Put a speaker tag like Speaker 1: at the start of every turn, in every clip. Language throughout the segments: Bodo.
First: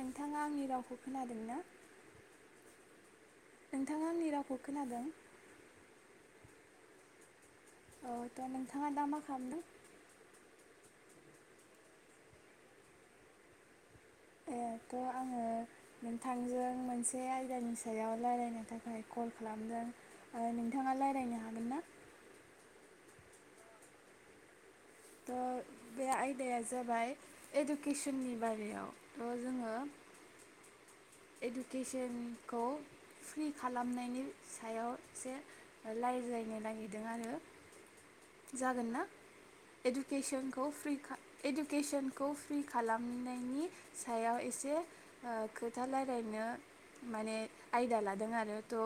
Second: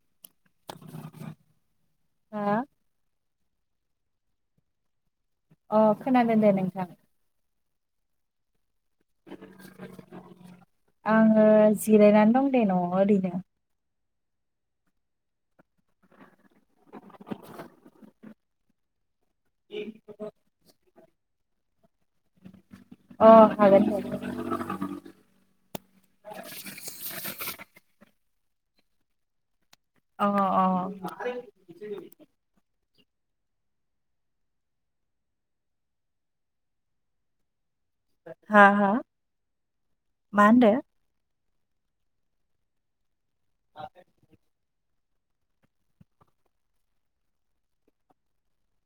Speaker 1: नोंथाङा आंनि रावखौ खोनादोंना?
Speaker 2: आंहा
Speaker 1: नोंथाङा आंनि रावखौ खोनादों
Speaker 2: अ खोनादों दे नोंथां
Speaker 1: औ नोंथाङा दा मा खालामदों?
Speaker 2: आङो जिरायनानै दं दे नआव ओरैनो
Speaker 1: ए थ' आङो नोंथांजों मोनसे आयदानि सायाव रायलायनो थाखाय कल खालामदों आरो नोंथाङा रायज्लायनो हागोन ना
Speaker 2: अ हागोन दे
Speaker 1: थ' बे आयदाया जाबाय एडुकेसननि बारायाव थ' जोङो
Speaker 2: अ अ!
Speaker 1: एडुकेसनखौ फ्रि खालामनायनि सायाव एसे रायज्लायनो नागिरदों आरो।
Speaker 2: हा
Speaker 1: जागोन
Speaker 2: हा
Speaker 1: ना
Speaker 2: मा
Speaker 1: एडकेसनखौ
Speaker 2: होनदो
Speaker 1: फ्रि खा इडुकेसनखौ फ्रि खालामनायनि सायाव एसे खोथा रायलायनो माने आयदा लादों आरो थ'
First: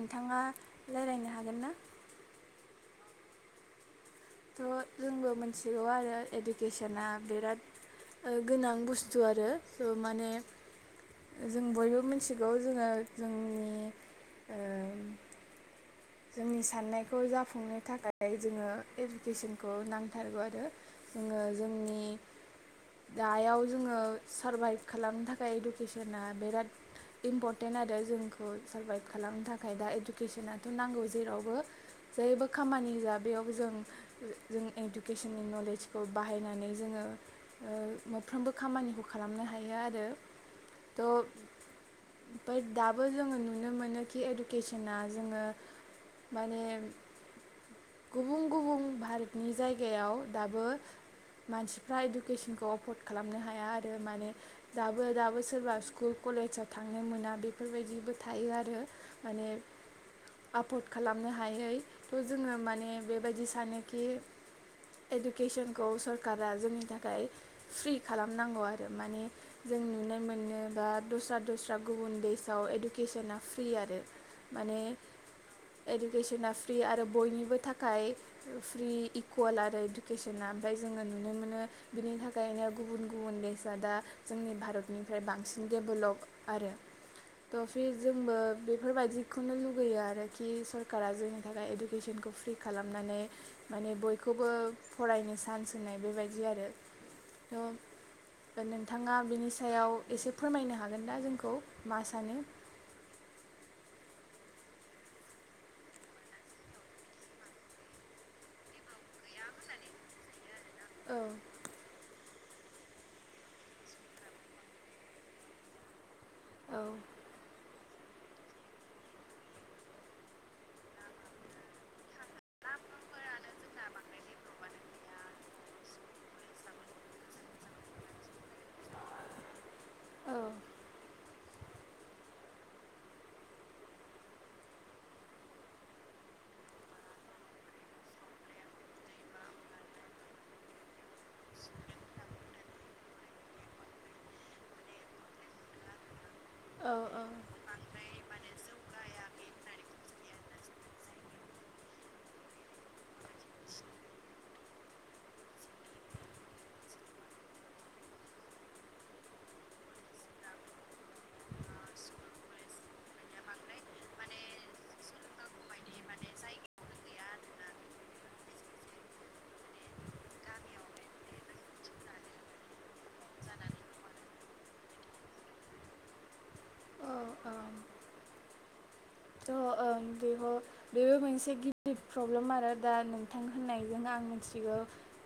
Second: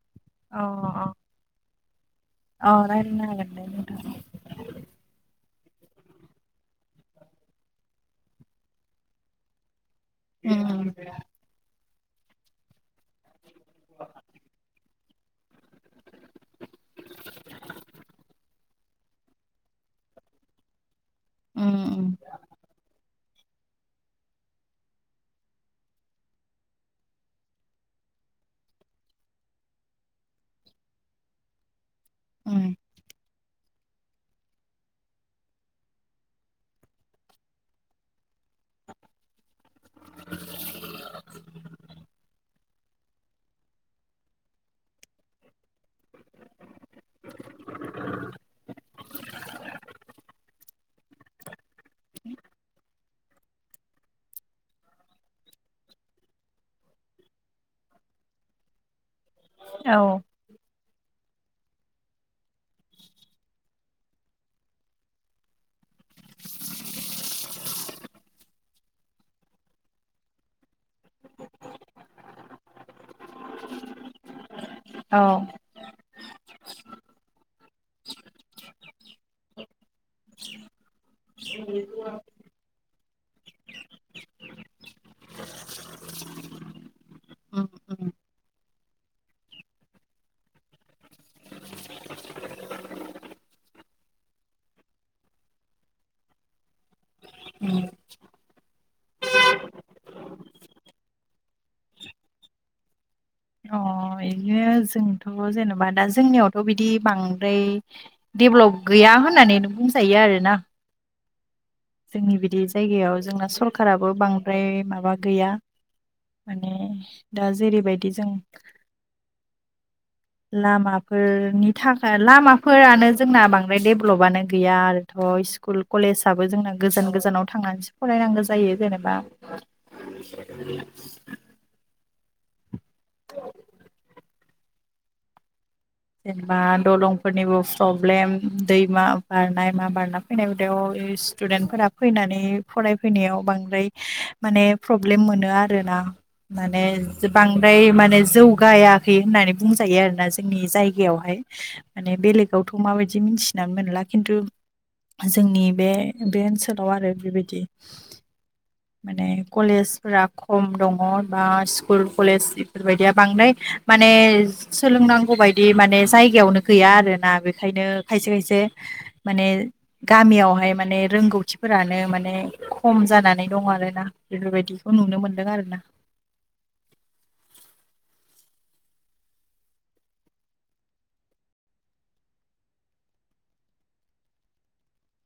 Speaker 1: नोंथाङा
Speaker 2: अ
Speaker 1: रायज्लायनो हागोन ना
Speaker 2: रायज्लायनो हागोन दे नोंथां
Speaker 1: थ' जोंबो मिथिगौ आरो इडुकेसना बिराद गोनां बुस्थु आरो। सो' माने
Speaker 2: उम
Speaker 1: जों बयबो मिथिगौ जोङो जोंनि ओ जोंनि साननायखौ जाफुंनो थाखाय जोङो एडकेसनखौ नांथारगौ आरो। जोङो
Speaker 2: उम
Speaker 1: जोंनि दयाव जोङो सारभाइभ खालामनो थाखाय इडुकेसना बिराद इम्परटेन्ट आरो जोंखौ सारभाइभ खालामनो थाखाय दा इडुकेसना ना जेरै बो जेबो
Speaker 2: उम
Speaker 1: खामानि होयो बेयावबो जों जों इडुकेसननि नलेजखौ बाहायनानै जोङो साफ्रोमबो खामानिखौ खालामनो हायो आरो थ' दाबो जोङो नुनो मोनो कि इडुकेसना जोङो माने गुबुन गुबुन भारतनि जायगायाव दाबो मानसिफ्रा इडुकेसनखौ एफर्ड खालामनो हाया आरो माने दाबो दाबो सोरबा स्कुल कलेजाव थांनो मोना बेफोरबायदिबो थायो आरो माने
Speaker 2: औ।
Speaker 1: आफद खालामनो हायै जोङो माने बेबायदि सानोखि इडुकेसनखौ सरकारा जोंनि थाखाय फ्रि खालामनांगौ आरो माने जों जों नुनाय मोनोबा दस्रा दस्रा गुबुन देसाव इडुकेसना फ्रि आरो। माने
Speaker 2: औ
Speaker 1: इडुकेसना फ्रि आरो बयनिबो थाखाय फ्रि इकुवेल आरो इडुकेसना ओमफ्राय जोङो नुनो मोनो बिनि थाखायनो दा गुबुन गुबुन फेसाआ जोंनि भारतनिफ्राय बांसिन डेभलप आरो। थ
Speaker 2: उम
Speaker 1: फि
Speaker 2: उम।
Speaker 1: जोंबो बेफोरबायदिखौनो लुगैयो आरो। आरोखि सरकारा जोंनि थाखाय इडुकेसनखौ फ्रि खालामनानै माने बयखौबो फराय बायनो चान्स होनाय बेबायदि आरो थ नोंथाङा बिनि सायाव एसे फोरमायनो हागोन ना जोंखौ मा सानो
Speaker 2: अ। जोंथ' जेनेबा दा जोंनियावथ' बिदि बांद्राय डेभेलब गैया होननानै बुंजायो आरो ना
Speaker 1: औ
Speaker 2: जोंनि बिदि जायगायाव जोंना सरखाराबो बांद्राय माबा गैया माने
Speaker 1: औ
Speaker 2: दा जेरैबायदि जों लामाफोरनि थाखाय लामाफोरानो जोंना बांद्राय डेभलपानो गैया आरो। थ' स्कुल कलेजाबबो जोंना गोजान गोजानाव थांनानैसो फरायनांगौ जायो जेनेबा [inaudible]
Speaker 1: औ
Speaker 2: औ। जेनेबा दलंफोरनिबो प्रब्लेम दैमा बारनाय मा बारना फैनाय हदायाव स्टदेन्टफोरा फैनानै फरायफैनायाव बांद्राय माने प्रब्लेम मोनो आरोना। माने
Speaker 1: औ
Speaker 2: बांद्राय माने जौगायाखै होननानै बुंजायो आरोना जोंनि जाय गायाव माने बेलेगावथ' माबायदि मिथिनानै मोनला खिन्थु जोंनि बे बे ओनसोलाव आरो बेबायदि माने कलेजफोरा खम दङ बा स्कुल कलेज बेफोरबायदिया बांद्राय माने सोलों नांगौ बाय बिदि माने जायगायावनो गैया आरोना बेखायनो खायसे खायसे माने गामियाव बेवहाय माने रोंगौथिफोरानो माने खम जानानै दं आरोना बेफोरबायदिखौ नुनो मोनदों आरो [inaudible]
Speaker 1: औ औ ओं बेहो बेबो मोनसे गिदिर प्रब्लेम आरो दा नोंथां होननायजों आं आं मिथिगौ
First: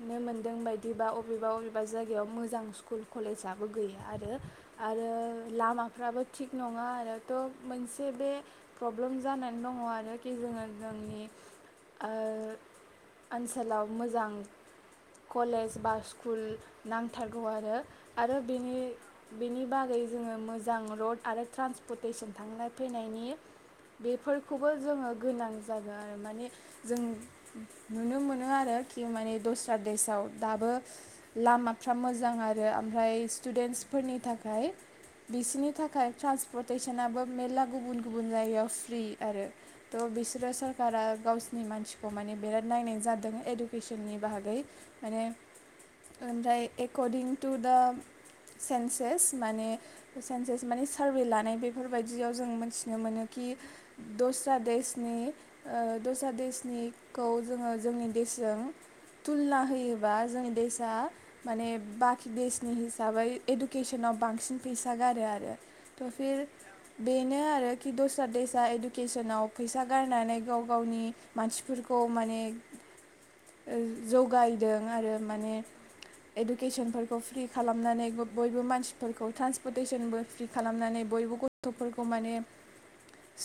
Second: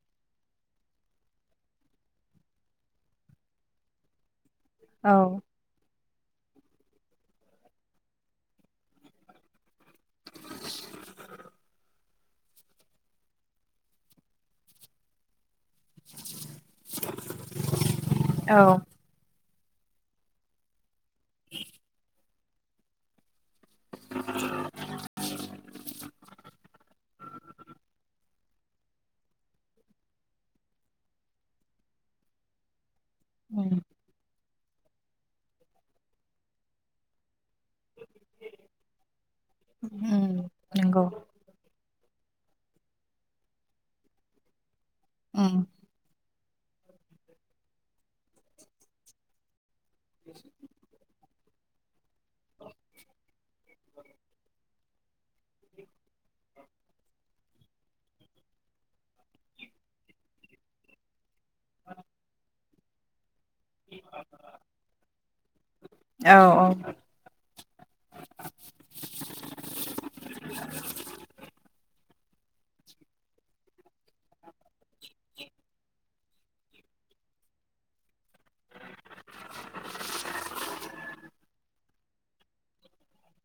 Speaker 1: नुनो मोन्दों बायदिबा अबेबा अबेबा जायगायाव मोजां स्कुल कलेजाबो गैया। आरो आरो
Speaker 2: औ
Speaker 1: लामाफ्राबो थिग नङा आरोथ' मोनसे बे प्रब्लेम जानानै दङ आरोखि जोङो जोंनि ओ ओनसोलाव मोजां कलेज बा सु कुल नांथारगौ आरो आरो
Speaker 2: औ
Speaker 1: बेनि बेनि बागै जोङो मोजां रड आरो ट्रान्सपर्टेसन थांनाय फैनायनि बेफोरखौबो जोङो गोनां जागोन आरो माने जों नुनो मोनो आरोखि माने दस्रा देसाव दाबो लामा फ्रा मोजां आरो ओमफ्राय
Speaker 2: उम
Speaker 1: स्टुडेन्सफोरनि थाखाय बिसिनि थाखाय ट्रान्सपर्टेसनाबो मेरला गुबुन गुबुन जायगायाव फ्रि आरो थ'
Speaker 2: उम
Speaker 1: बिसोरो सरकारा
Speaker 2: नंगौ
Speaker 1: गावसिनि मानसिखौ माने बिराद नायनाय जादों एडुकेसननि बागै माने
Speaker 2: उम
Speaker 1: ओमफ्राय एकरडिं टु दा सेन्सेस माने न्सेस माने सारभे लानाय बेफोरबायदियाव जों मोन मोनोखि दस्रा देसनि ओ दस्रा देसनिखौ जोङो जोंनि देशजों थुलना होयोबा जोंनि देसाआ माने बाखि देशनि हिसाबै इडुकेसनाव बांसिन फैसा गारो आरो थ'
Speaker 2: औ
Speaker 1: फिर बेनो आरो कि दस्रा दैसा इडुकेसनाव फैसा गारनानै गाव गावनि मानसिफोरखौ माने जगायदों आरो माने इडुकेसनफोरखौ फ्रि खालामनानै बयबो मानसिफोरखौ ट्रान्सपर्टेसनबो फ्रि खालामनानै बयबो बे गथ'फोरखौ माने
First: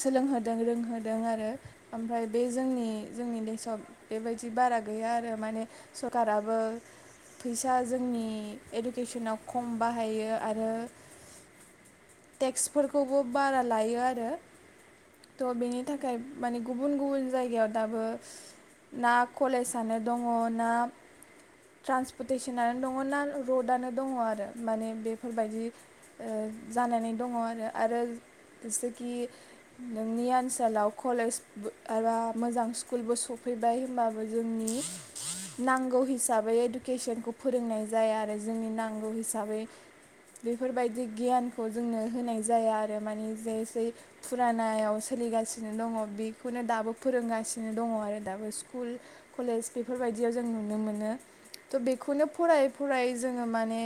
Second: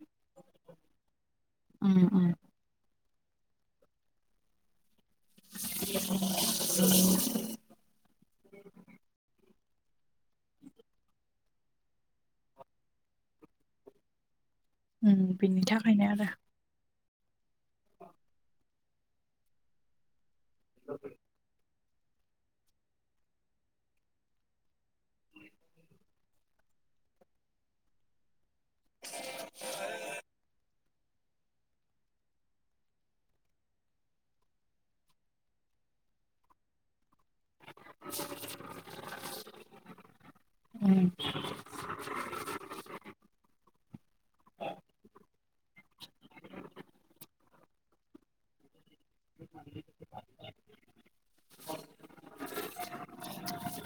Speaker 1: सोलोंहोदों रोंहोदों आरो
Speaker 2: उम
Speaker 1: ओमफ्राय
Speaker 2: उम
Speaker 1: बे जोंनि जोंनि देसआव बेबायदि बारा गैया आरो माने सरकाराबो फैसा जोंनि इडुकेसनाव खम बाहायो आरो टेक्सफोरखौबो बारा लायो आरो
Speaker 2: उम
Speaker 1: त
Speaker 2: बिनि
Speaker 1: बेनि
Speaker 2: थाखायनो
Speaker 1: थाखाय
Speaker 2: आरो
Speaker 1: माने गुबुन गुबुन जायगायाव दाबो ना कलेजनो दङ ना ट्रान्सपटेसनानो दङ ना रडानो दं जानानै दङ आरो आरो जेसेखि नोंनि ओनसोलाव कलेज एबा मोजां स्कुलबो स सफैबाय होमबाबो जोंनि नांगौ हिसाबै इडुकेसनखौ फोरोंनाय जाया आरो जोंनि नांगौ हिसाबै बेफोरबायदि
Speaker 2: उम
Speaker 1: गियानखौ जोंनो होनाय जाया। आरो मानि जे जै फुरानाव सोलिगासिनो दङ बेखौनो दाबो फोरोंगासिनो दङ आरो दाबो स्कुल कलेज बेफोरबायदियाव जों नुनो मोनो। थ' बेखौनो फरायै फरायै जोङो माने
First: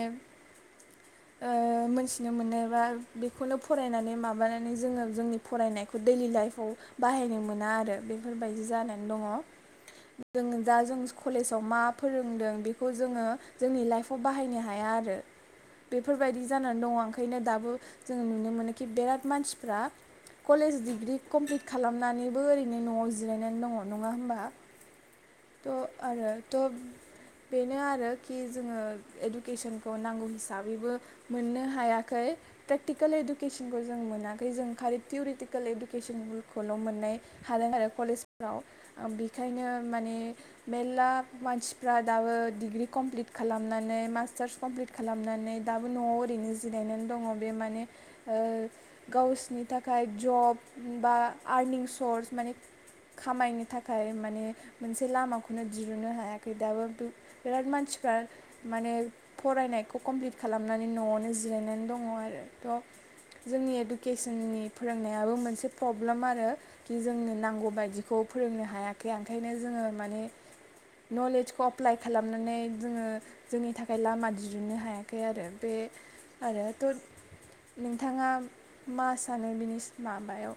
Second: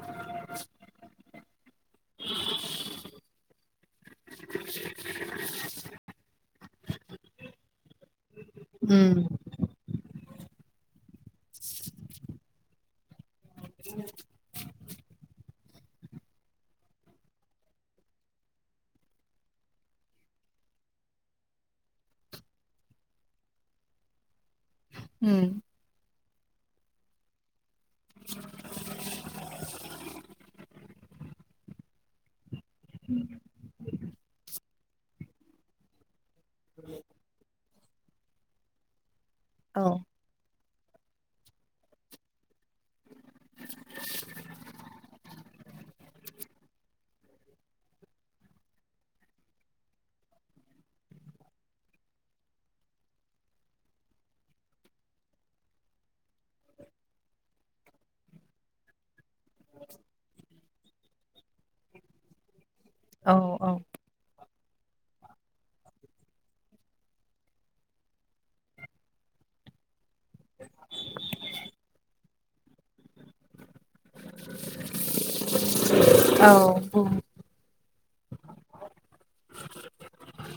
Speaker 1: ओ मोनथिनो मोनो बा बेखौनो फरायनानै माबानानै जोङो जोंनि फरायनायखौ दैलि लाइफआव बाहायनो मोना आरो। बेफोरबायदि जानानै दङ।
Speaker 2: उम
Speaker 1: जों दा जों कलेजाव मा फोरोंदों बेखौ जोंङो जोंनि लाइफआव बाहायनो हाया आरो बेफोरबायदि जानानै दंङ ओंखायनो दाबो जोंङो नुनो मोनोखि बिराद मानसिफ्रा कलेज डिग्रि कमप्लिट खालामनानैबो ओरैनो नआव जिरायनानै दङ नङा होमबा
Speaker 2: उम
Speaker 1: आरोथ बेनो आरोखि जोंङो इडुकेसनखौ नांगौ हिसाबैबो मोननो हायाखै [unintelligible] प्रेकटिकोल इडुकेसनखौ जों मोनाखै जों खालि थिउरिटिकोल इडुकेसनखौल' मोननाय हादों आरो कलेजफोराव। ओ बेखायनो
Speaker 2: औ
Speaker 1: माने मेल्ला मानसिफ्रा दाबो डिग्रि कमप्लिट खालामनानै मास्टार्स कमप्लिट खालामना नै दाबो न'आव ओरैनो जिरायनानै दङ' बे मान ओ गावसनि थाखाय ज' ब बा आरनिं सर्स माने खामायनो थाखाय माने मोन से लामाखौनो दिरुनो हायाखै दाबो बि-बिराद मानसिफ्रा माने फरायनायखौ कमप्लिट खालामनानै न'आवनो जिरायनानै दङ' आरो।
Speaker 2: औ
Speaker 1: थ' जोंनि
Speaker 2: औ
Speaker 1: इडुकेसननि फोरोंनायाबो मोनसे पब्लोम आरो खि जोंनो नांगौ बायदिखौ फोरोंनो हायाखै ओंखायनो जोङो माने नलेजखौ अप्लाइ खालामनानै जोङो जोंनि थाखाय लामा दिरुननो हायाखै आरो। बे आरोथ'
Speaker 2: औ
Speaker 1: नों थाङा मा सानो बिनिस माबायाव?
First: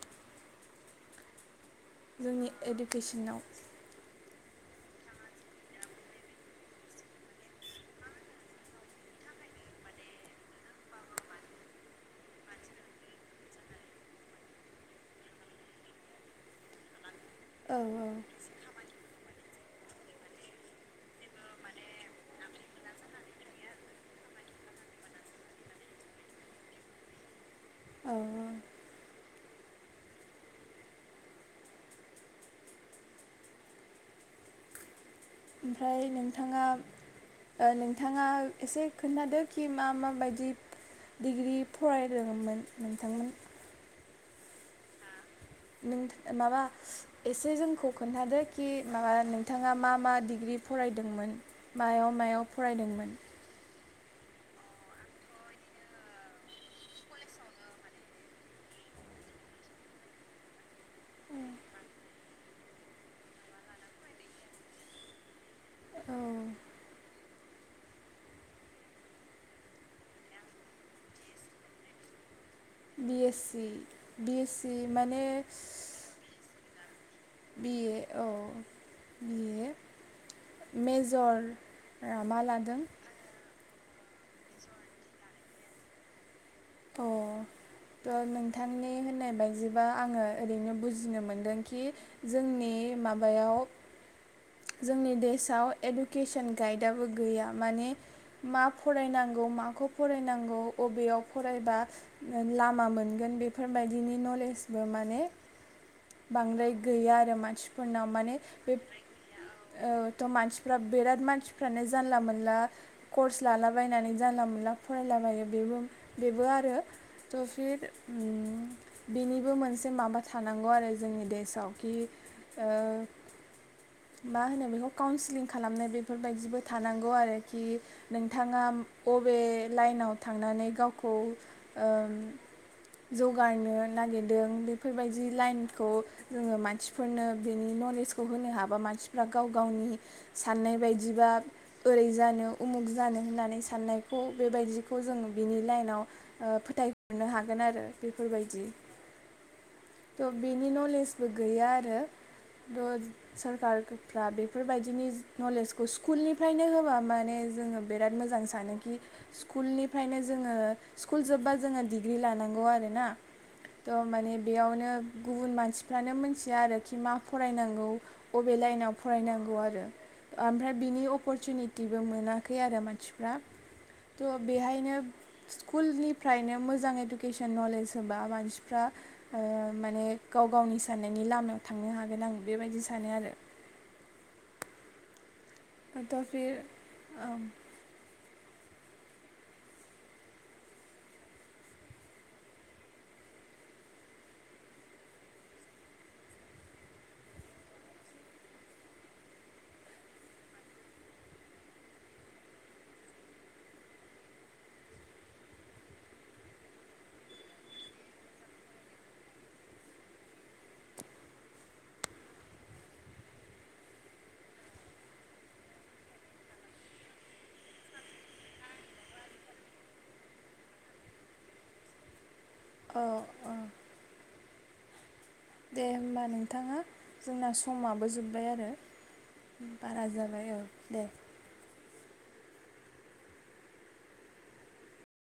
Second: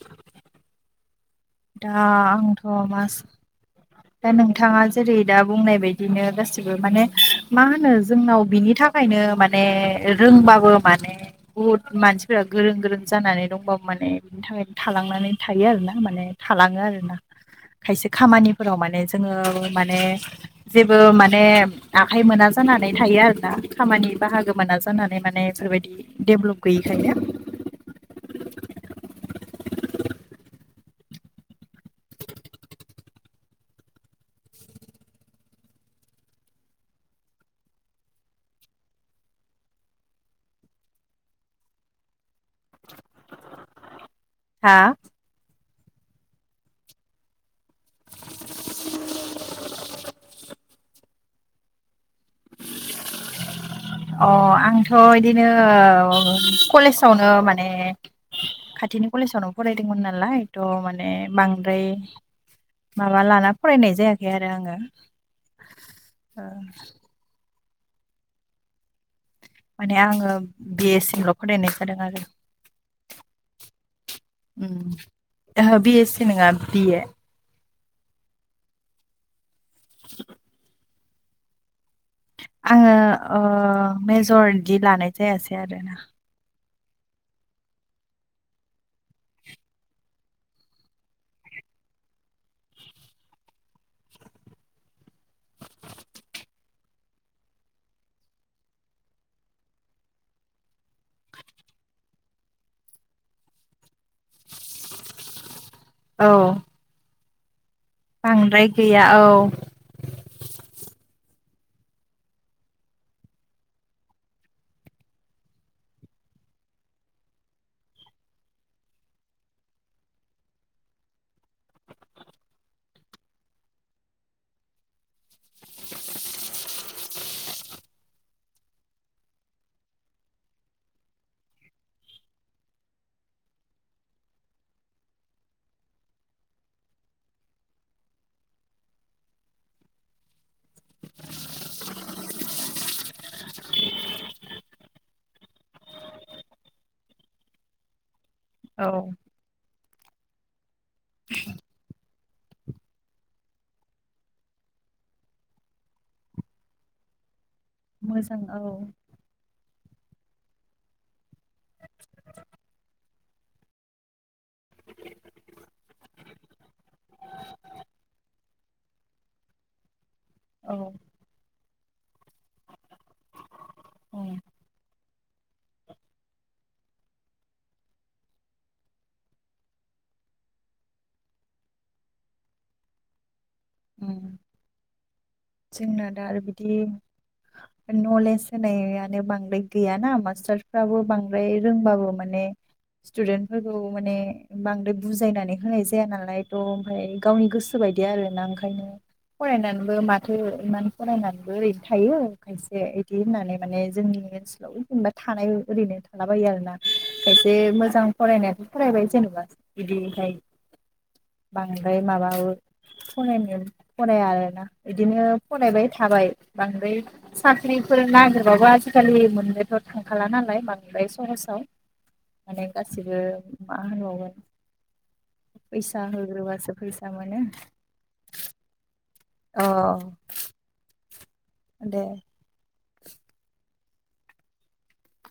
Speaker 2: दा
Speaker 1: जोंनि
Speaker 2: आंथ मास
Speaker 1: इडुकेसनाव
Speaker 2: दा नों थांङा जेरै दा बुंनाय बायदिनो गासिबो माने मा होनो जोंनाव बिनि थाखायनो माने ने रोंबाबो माने बुहुद मानसिफोरा गोरों गोरों जानानै दंबावो माने बिनि थाखायनो थालांनानै थायो आरोना माने थालांङो आरोना।
Speaker 1: औ
Speaker 2: खायसे खामानिफोराव माने जोंङो माने जेबो माने आखाइ मोना जानानै थायो आरोना। खामानि बाहागो मोना जानानै माने बेफोरबायदि डेभलप गैयिखायनो।
Speaker 1: अ ओमफ्राय नोंथाङा ओ नोंथाङा एसे खोन्थादो खि मा मा बायदि डिग्रि फरायलोङोमोन नोंथांमोनहा?
Speaker 2: हा
Speaker 1: नोंथ माबा एसे जोंखौ खोन्थादो खि माबा नोंथाङा मा मा डिग्रि फरायदोंमोन मायाव मायाव फरायदोंमोन?
Speaker 2: अ आंथ इदिनो कलेजावनो माने खाथिनि कलेजावनो फरायदोंमोन नालाय थ' मा ने बांद्राय माबा लाना फरायनाय जायाखै आरो आंङो।
Speaker 1: औ
Speaker 2: ओ माने आंङो बिए सिमल फरायनाय जादों आरो।
Speaker 1: बिए सि बिए सि
Speaker 2: उम
Speaker 1: माने
Speaker 2: ओहो बि एस सि नङा बिए
Speaker 1: बिए औ बिए
Speaker 2: [unintelligible]
Speaker 1: मेजर
Speaker 2: आङो ओ मेजर इदि लानाय जायासै आरोना।
Speaker 1: अ थ' नोंथांनि होननाय बायदिबा आङो ओरैनो बुजिनो मोनदोंखि जोंनि माबायाव जोंनि देशआव एडुकेसन गाइडआबो गैया माने मा फरायनांगौ माखौ फरायनांगौ अबेयाव फरायबा ओ लामा मोनगोन बेफोरबायदिनि नलेजबो माने
Speaker 2: औ
Speaker 1: बांद्राय गैया आरो मानसिफोरनाव। माने
Speaker 2: बांद्राय
Speaker 1: बे
Speaker 2: गैया औ
Speaker 1: औ थ' मानसिफ्रा बिराद मानसि फ्रानो जानला मोनला कर्स लालाबायनानै जानला मोनला फरायलाबायो बेबो बेबो आरो। थ' फिर उम बेनिबो मोनसे माबा थानांगौ आरो जोंनि देशाव खि ओ मा होनो बेखौ काउन्सिलिं खालामनाय बेफोरबायदिबो थानांगौ आरोखि नोंथाङा बबे लाइनाव थांनानै गावखौ ओ जौगानो नागिरदों बेफोरबायदि लाइनखौ जोङो मानसिफोरनो बेनि नलेजखौ होनो हाबा मानसि फ्रा गाव गावनि साननाय बायदिबा ओरै जानो उमुख जानो होननानै साननाय खौ बेबायदिखौ जों बिनि लाइनाव ओ फोथायहरनो हागोन आरो बे बेफोरबायदि।
Speaker 2: औ
Speaker 1: थ' बेनि नलेजबो गैया आरो थ' सरकार फ्रा बेफोरबायदिनि नलेजखौ स्कुलनिफ्रायनो होबा माने जोङो बिराद मोजां सानोखि स्कुलनि ओमखायनो जोङो स्कुल जोबबा जोङो डिग्रि लानांगौ आरोना। थ' माने बेयावनो गुबुन मानसिफ्रानो मोनथिया आरोखि मा फरायनांगौ अबे लाइनाव फरायनांगौ आरो ओमफ्राय
Speaker 2: औ
Speaker 1: बिनि अपरसुनिटिबो मोनाखै आरो मानसिफ्रा। थ
Speaker 2: औ
Speaker 1: बेहायनो स्कुलनिफ्रायनो मोजां इडुकेसन नलेज होबा मानसिफ्रा ओ माने गाव गावनि साननायनि लामायाव थांनो हागोन आं बेबायदि सानो आरो।
Speaker 2: जोंना
Speaker 1: थ'
Speaker 2: दा आरो
Speaker 1: फिर
Speaker 2: बिदि
Speaker 1: ओं
Speaker 2: नलेज होनायानो बांद्राय गैयाना मास्टारसफ्राबो बांद्राय रोंबाबो माने स्टुदेन्टफोरखौ माने बांद्राय बुजायनानै होनाय जाया नालाय थ' ओमफ्राय गावनि गोसो बायदि आरोना ओंखायनो फरायनानैबो मा माथो इमान फरायनानैबो ओरैनो थायो खायसे इदि होननानै माने जोंनि ओनसोलाव जेनेबा थानाय ओरैनो थालाबायो आरोना खायसे मोजां फरायनायाथ' फरायबाय जेनेबा बिदिहाय।
Speaker 1: [inaudible]
Speaker 2: बांद्राय माबाबो फरायनो फराया आरोना। बिदिनो फरायबाय थाबाय बांद्राय साख्रिफोर नागिरबाबो आजिखालि मोननोथ' थांखाला नालाय बांद्राय सहसाव।
Speaker 1: [inaudible]
Speaker 2: माने
Speaker 1: औ
Speaker 2: गासिबो
Speaker 1: औ
Speaker 2: मा होनबावगोन।
Speaker 1: दे
Speaker 2: फैसा
Speaker 1: होमबा
Speaker 2: होग्रोबासो
Speaker 1: नोंथाङा
Speaker 2: फैसा मोनो
Speaker 1: जोंना समाबो जोब्बाय आरो।
Speaker 2: अ
Speaker 1: बारा जाबाय औ दे।
Speaker 2: दे।